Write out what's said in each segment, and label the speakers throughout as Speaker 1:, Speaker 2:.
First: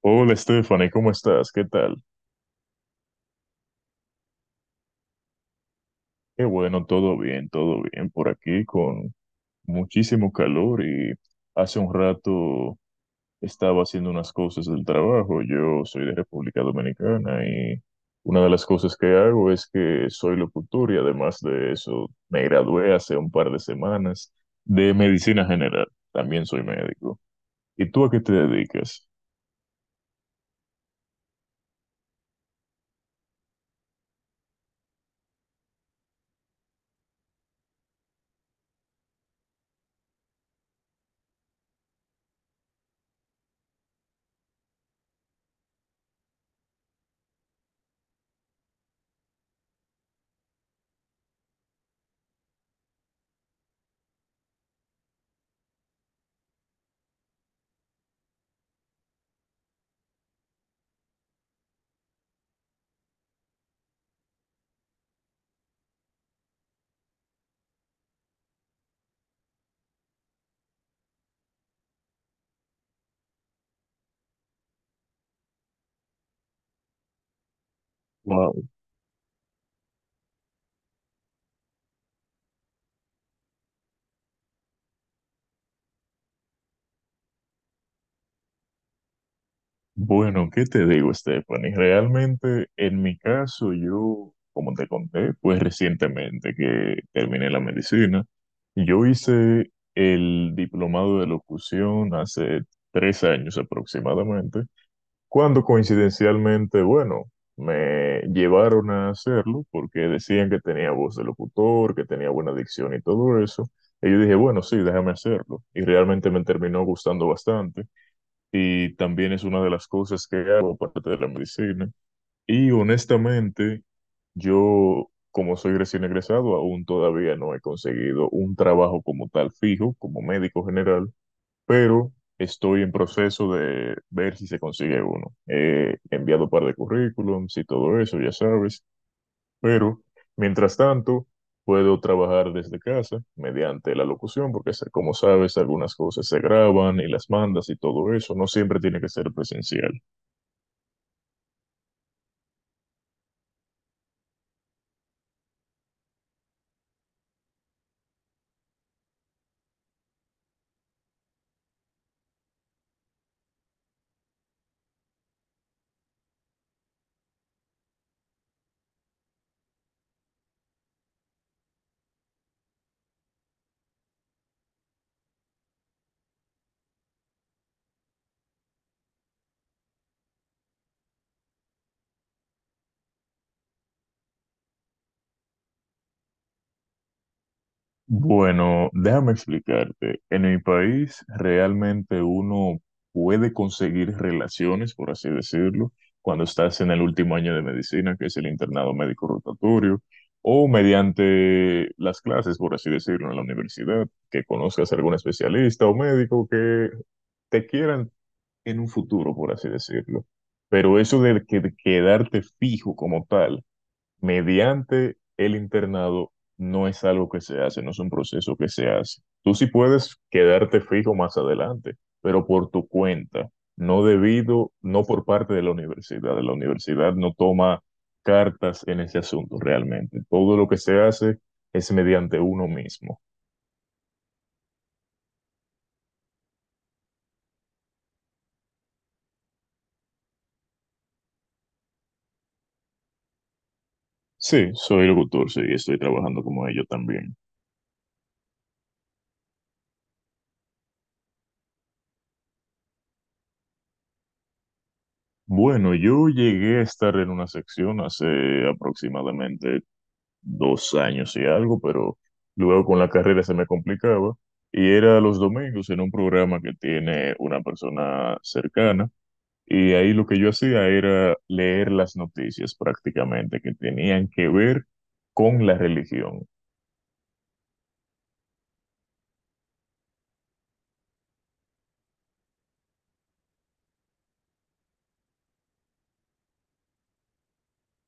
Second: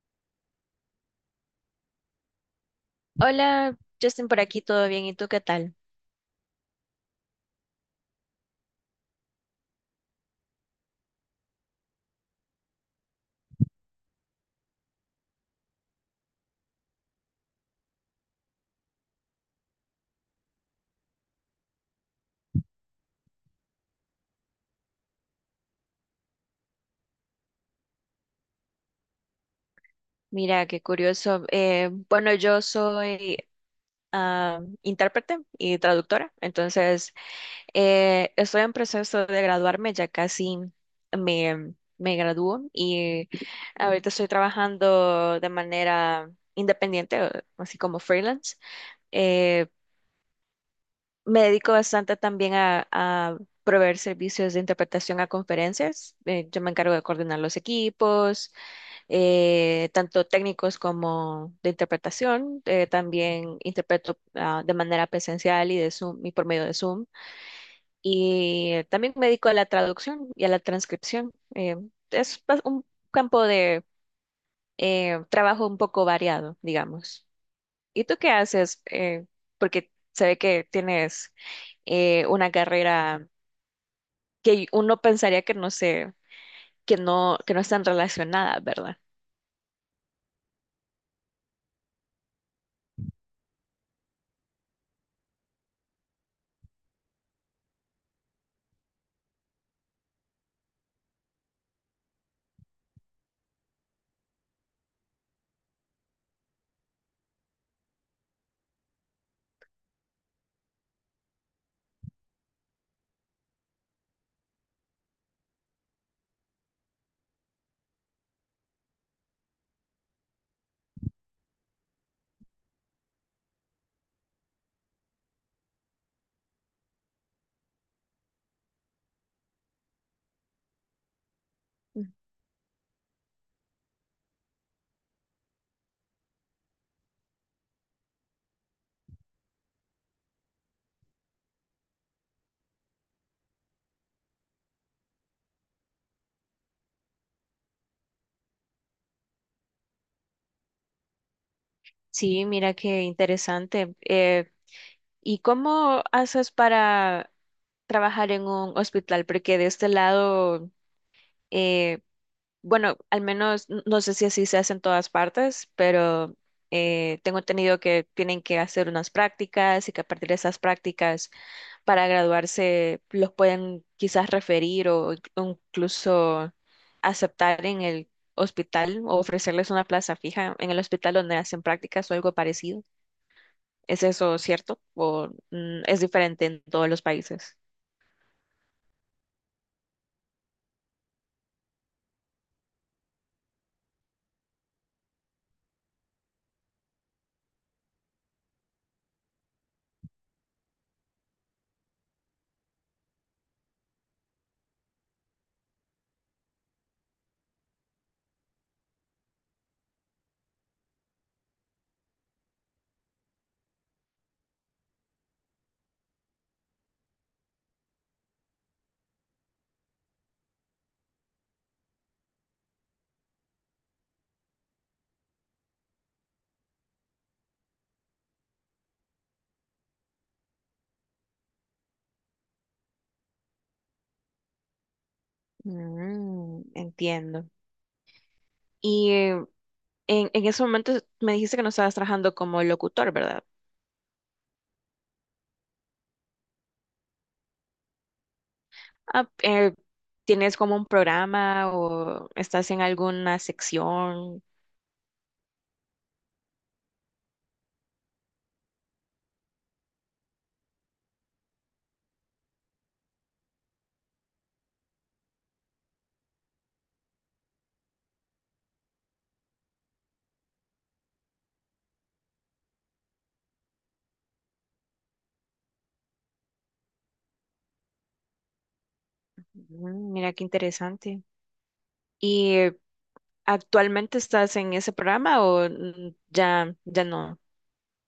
Speaker 1: Hola Stephanie, ¿cómo estás? ¿Qué tal?
Speaker 2: Hola, Justin, por aquí, ¿todo bien? ¿Y tú qué tal?
Speaker 1: Qué bueno, todo bien por aquí con muchísimo calor y hace un rato estaba haciendo unas cosas del trabajo. Yo soy de República Dominicana y una de las cosas que hago es que soy locutor y además de eso me gradué hace un par de semanas de medicina general. También soy médico. ¿Y tú a qué te dedicas?
Speaker 2: Mira, qué curioso. Bueno, yo soy intérprete y traductora. Estoy en proceso de graduarme, ya casi me gradúo, y ahorita estoy trabajando de manera independiente, así como freelance. Eh, Me dedico bastante también a proveer servicios de interpretación a conferencias. Yo me encargo de coordinar los equipos, tanto técnicos como de interpretación. También interpreto de manera presencial y de Zoom, y por medio de Zoom. Y también me dedico a la traducción y a la transcripción. Un campo de trabajo un poco variado, digamos. ¿Y tú qué haces? Porque se ve que tienes una carrera que uno pensaría que no sé, que no están relacionadas, ¿verdad?
Speaker 1: Bueno, ¿qué te digo, Stephanie? Realmente, en mi caso, yo, como te conté, pues recientemente que terminé la medicina, yo hice el diplomado de locución hace 3 años aproximadamente, cuando coincidencialmente, bueno, me llevaron a hacerlo porque decían que tenía voz de locutor, que tenía buena dicción y todo eso. Y yo dije, bueno, sí, déjame hacerlo. Y realmente me terminó gustando bastante y también es una de las cosas que hago aparte de la medicina. Y honestamente, yo, como soy recién egresado, aún todavía no he conseguido un trabajo como tal fijo, como médico general, pero estoy en proceso de ver si se consigue uno. He enviado un par de currículums y todo eso, ya sabes. Pero, mientras tanto, puedo trabajar desde casa mediante la locución, porque como sabes, algunas cosas se graban y las mandas y todo eso. No siempre tiene que ser presencial.
Speaker 2: Sí, mira qué interesante. Y cómo haces para trabajar en un hospital? Porque de este lado, eh, bueno, al menos no sé si así se hace en todas partes, pero tengo entendido que tienen que hacer unas prácticas, y que a partir de esas prácticas para graduarse los pueden quizás referir o o incluso aceptar en el hospital o ofrecerles una plaza fija en el hospital donde hacen prácticas o algo parecido. ¿Es eso cierto? ¿O es diferente en todos los países?
Speaker 1: Bueno, déjame explicarte. En mi país realmente uno puede conseguir relaciones, por así decirlo, cuando estás en el último año de medicina, que es el internado médico rotatorio, o mediante las clases, por así decirlo, en la universidad, que conozcas a algún especialista o médico que te quieran en un futuro, por así decirlo. Pero eso de quedarte fijo como tal mediante el internado no es algo que se hace, no es un proceso que se hace. Tú sí puedes quedarte fijo más adelante, pero por tu cuenta, no debido, no por parte de la universidad. La universidad no toma cartas en ese asunto realmente. Todo lo que se hace es mediante uno mismo.
Speaker 2: Mm, entiendo. Y en ese momento me dijiste que no estabas trabajando como locutor, ¿verdad?
Speaker 1: Sí, soy locutor, sí, y estoy trabajando como ello también.
Speaker 2: Ah, ¿tienes como un programa o estás en alguna sección?
Speaker 1: Bueno, yo llegué a estar en una sección hace aproximadamente 2 años y algo, pero luego con la carrera se me complicaba. Y era los domingos en un programa que tiene una persona cercana. Y ahí lo que yo hacía era leer las noticias prácticamente que tenían que ver con la religión.
Speaker 2: Mm, mira qué interesante. ¿Y eh, Actualmente estás en ese programa o ya no?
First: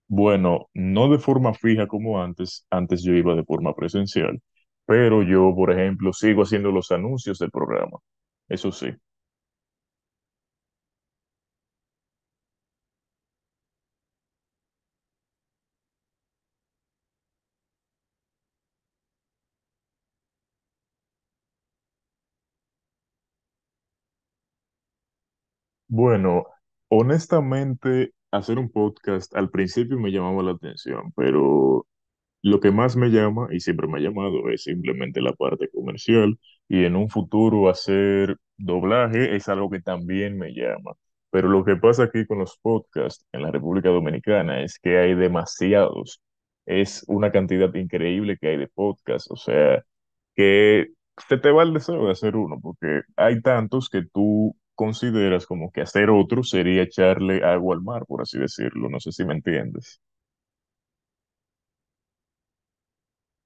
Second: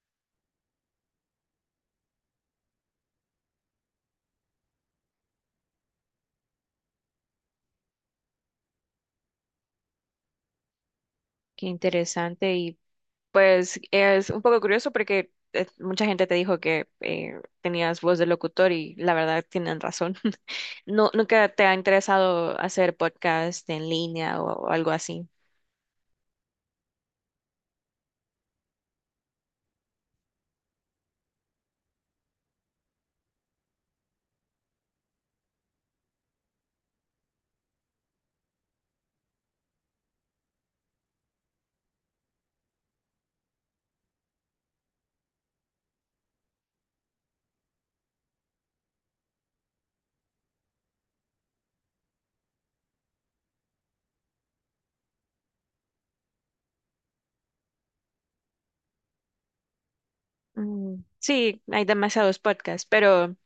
Speaker 1: Bueno, no de forma fija como antes, antes yo iba de forma presencial, pero yo, por ejemplo, sigo haciendo los anuncios del programa. Eso sí.
Speaker 2: Qué interesante. Pues es un poco curioso porque mucha gente te dijo que tenías voz de locutor, y la verdad tienen razón. No, ¿nunca te ha interesado hacer podcast en línea o algo así?
Speaker 1: Bueno, honestamente, hacer un podcast al principio me llamaba la atención, pero lo que más me llama y siempre me ha llamado es simplemente la parte comercial y en un futuro hacer doblaje es algo que también me llama. Pero lo que pasa aquí con los podcasts en la República Dominicana es que hay demasiados. Es una cantidad increíble que hay de podcasts. O sea, que se te va el deseo de hacer uno, porque hay tantos que tú consideras como que hacer otro sería echarle agua al mar, por así decirlo. No sé si me entiendes.
Speaker 2: Mm, sí, hay demasiados podcasts, pero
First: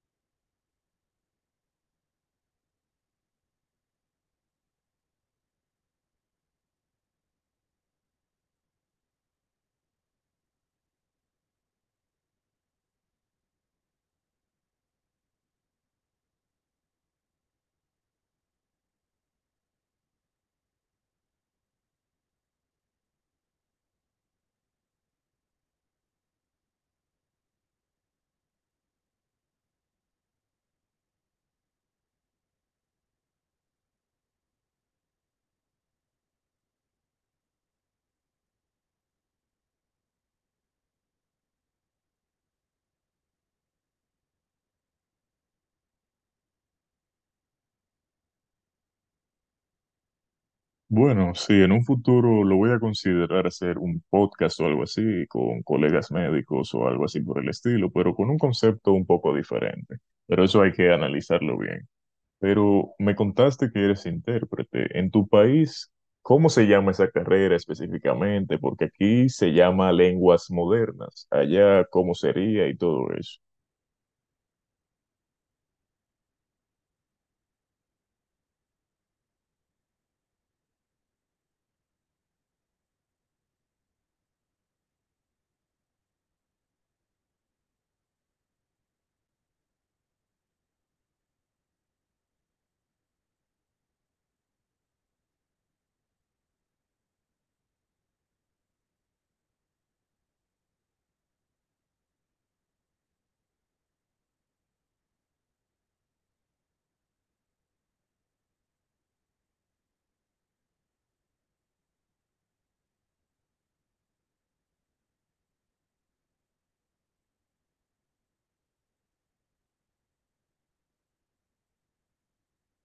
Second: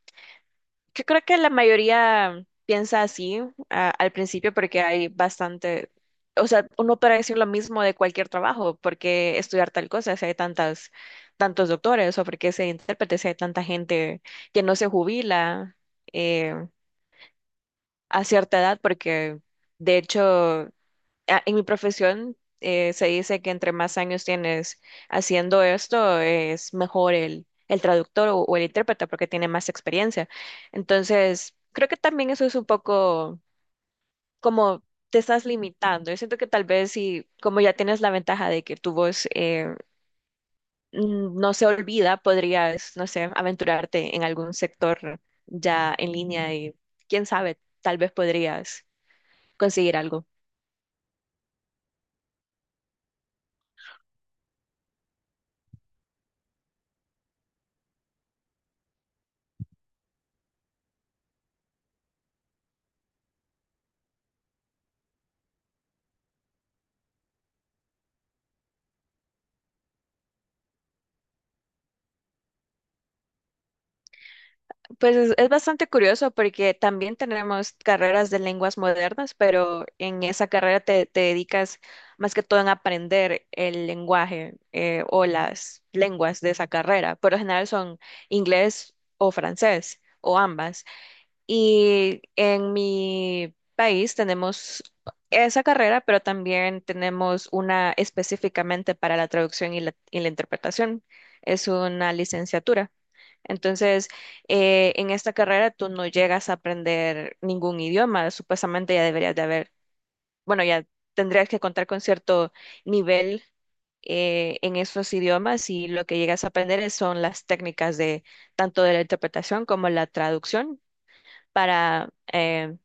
Speaker 2: yo creo que la mayoría piensa así al principio porque hay bastante. O sea, uno puede decir lo mismo de cualquier trabajo, porque estudiar tal cosa si hay tantos doctores, o porque ser intérprete si hay tanta gente que no se jubila eh, a cierta edad. Porque de hecho en mi profesión se dice que entre más años tienes haciendo esto, es mejor el traductor o el intérprete porque tiene más experiencia. Entonces, creo que también eso es un poco como te estás limitando. Yo siento que tal vez si, como ya tienes la ventaja de que tu voz, no se olvida, podrías, no sé, aventurarte en algún sector ya en línea, y quién sabe, tal vez podrías conseguir algo.
Speaker 1: Bueno, sí, en un futuro lo voy a considerar hacer un podcast o algo así, con colegas médicos o algo así por el estilo, pero con un concepto un poco diferente. Pero eso hay que analizarlo bien. Pero me contaste que eres intérprete. En tu país, ¿cómo se llama esa carrera específicamente? Porque aquí se llama lenguas modernas. Allá, ¿cómo sería y todo eso?
Speaker 2: Pues es bastante curioso porque también tenemos carreras de lenguas modernas, pero en esa carrera te dedicas más que todo en aprender el lenguaje, o las lenguas de esa carrera. Por lo general son inglés o francés o ambas. Y en mi país tenemos esa carrera, pero también tenemos una específicamente para la traducción y y la interpretación. Es una licenciatura. Entonces, en esta carrera tú no llegas a aprender ningún idioma, supuestamente ya deberías de haber, bueno, ya tendrías que contar con cierto nivel en esos idiomas, y lo que llegas a aprender son las técnicas de tanto de la interpretación como la traducción para eh,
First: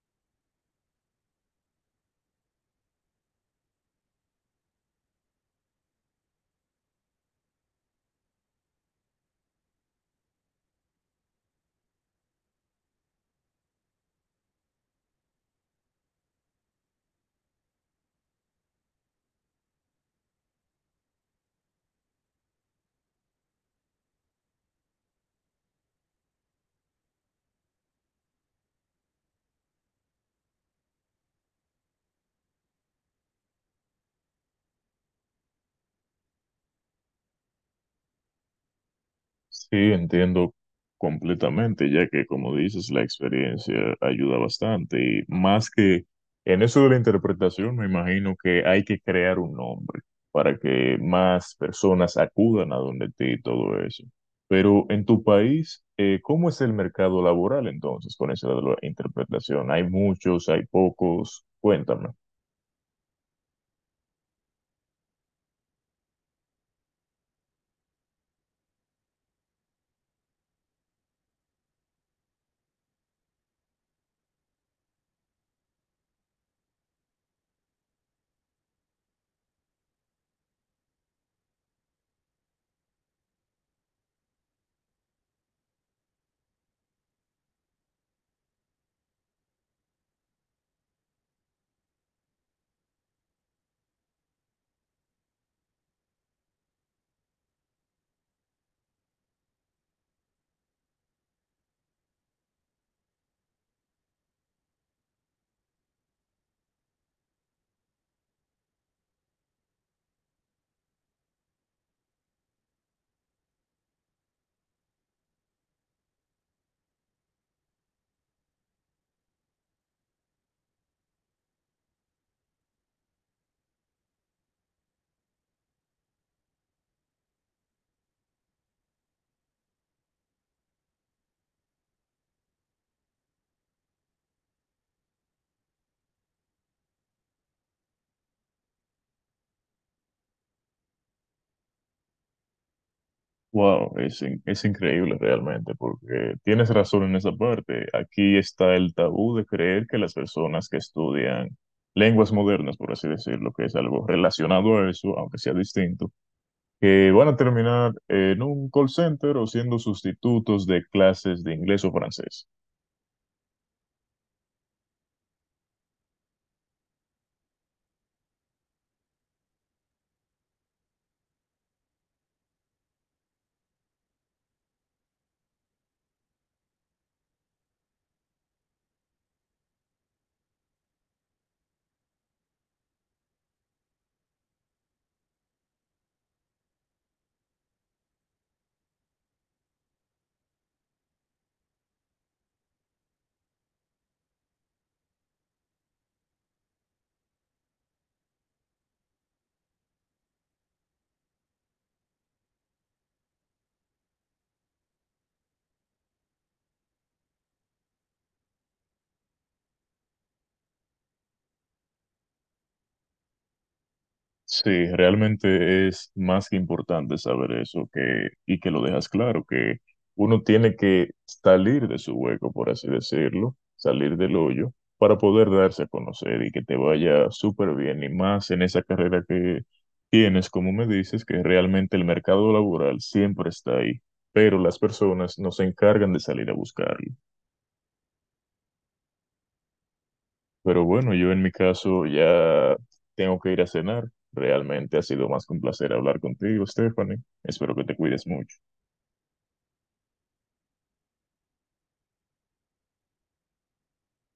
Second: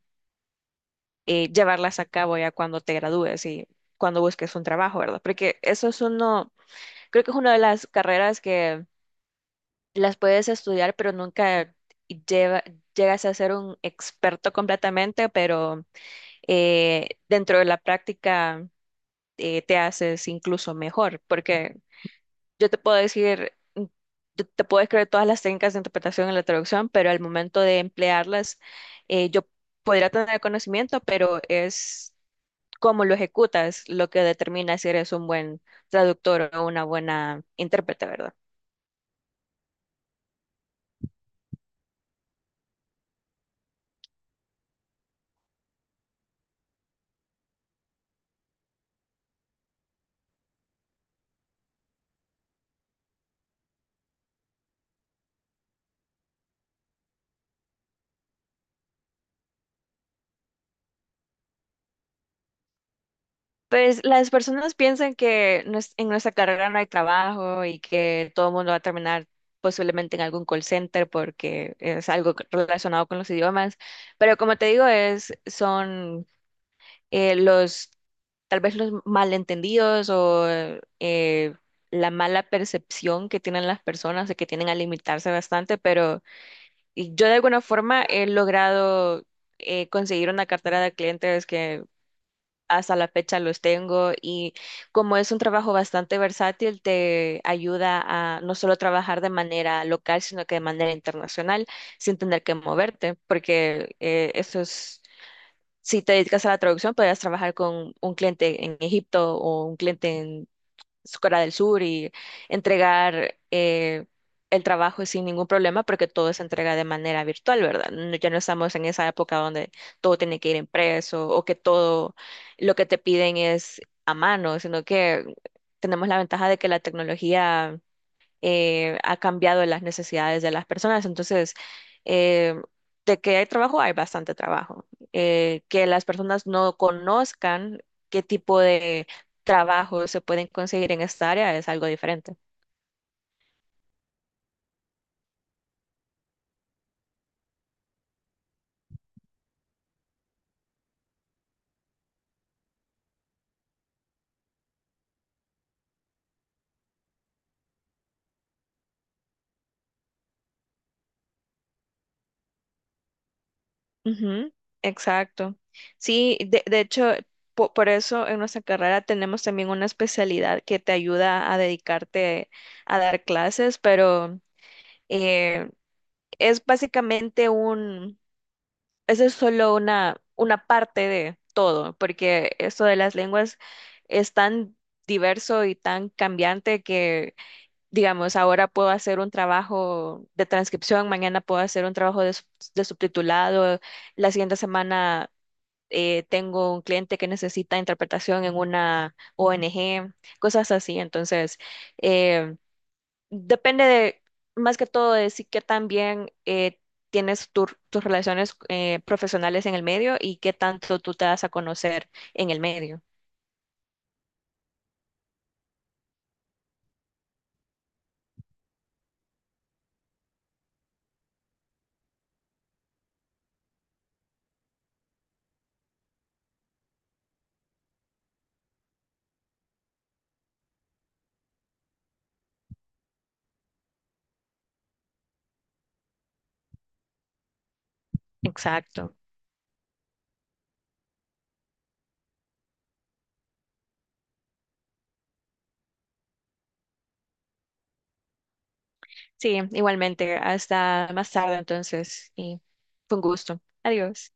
Speaker 2: eh, llevarlas a cabo ya cuando te gradúes y cuando busques un trabajo, ¿verdad? Porque eso es uno, creo que es una de las carreras que las puedes estudiar, pero nunca lleva- llegas a ser un experto completamente, pero dentro de la práctica te haces incluso mejor. Porque yo te puedo decir, mm, yo te puedo escribir todas las técnicas de interpretación en la traducción, pero al momento de emplearlas, yo podría tener conocimiento, pero es cómo lo ejecutas lo que determina si eres un buen traductor o una buena intérprete, ¿verdad?
Speaker 1: Sí, entiendo completamente, ya que como dices, la experiencia ayuda bastante y más que en eso de la interpretación, me imagino que hay que crear un nombre para que más personas acudan a donde ti y todo eso. Pero en tu país, ¿cómo es el mercado laboral entonces con eso de la interpretación? ¿Hay muchos, hay pocos? Cuéntame.
Speaker 2: Pues las personas piensan que en nuestra carrera no hay trabajo, y que todo el mundo va a terminar posiblemente en algún call center porque es algo relacionado con los idiomas. Pero como te digo, son eh, los, tal vez los malentendidos o eh, la mala percepción que tienen las personas, de que tienen a limitarse bastante. Pero y yo de alguna forma he logrado conseguir una cartera de clientes que hasta la fecha los tengo. Y como es un trabajo bastante versátil, te ayuda a no solo trabajar de manera local, sino que de manera internacional, sin tener que moverte. Porque eso es, si te dedicas a la traducción, podrías trabajar con un cliente en Egipto o un cliente en Corea del Sur, y entregar el trabajo sin ningún problema, porque todo se entrega de manera virtual, ¿verdad? No, ya no estamos en esa época donde todo tiene que ir impreso, o que todo lo que te piden es a mano, sino que tenemos la ventaja de que la tecnología ha cambiado las necesidades de las personas. Entonces, eh, de que hay trabajo, hay bastante trabajo. Que las personas no conozcan qué tipo de trabajo se pueden conseguir en esta área es algo diferente.
Speaker 1: Wow, es, es increíble realmente, porque tienes razón en esa parte. Aquí está el tabú de creer que las personas que estudian lenguas modernas, por así decirlo, que es algo relacionado a eso, aunque sea distinto, que van a terminar en un call center o siendo sustitutos de clases de inglés o francés.
Speaker 2: Ujú, exacto. Sí, de hecho, por eso en nuestra carrera tenemos también una especialidad que te ayuda a dedicarte a dar clases. Pero eh, es básicamente un, eso es solo una parte de todo, porque esto de las lenguas es tan diverso y tan cambiante que, digamos, ahora puedo hacer un trabajo de transcripción, mañana puedo hacer un trabajo de, de subtitulado, la siguiente semana tengo un cliente que necesita interpretación en una ONG, cosas así. Entonces, eh, depende de, más que todo, de si qué tan bien tienes tus relaciones profesionales en el medio, y qué tanto tú te das a conocer en el medio.
Speaker 1: Sí, realmente es más que importante saber eso que, y que lo dejas claro, que uno tiene que salir de su hueco, por así decirlo, salir del hoyo, para poder darse a conocer y que te vaya súper bien, y más en esa carrera que tienes, como me dices, que realmente el mercado laboral siempre está ahí, pero las personas no se encargan de salir a buscarlo.
Speaker 2: Exacto.
Speaker 1: Pero bueno, yo en mi caso ya tengo que ir a cenar. Realmente ha sido más que un placer hablar contigo, Stephanie. Espero que te cuides mucho.
Speaker 2: Sí, igualmente. Hasta más tarde entonces. Y fue un gusto. Adiós.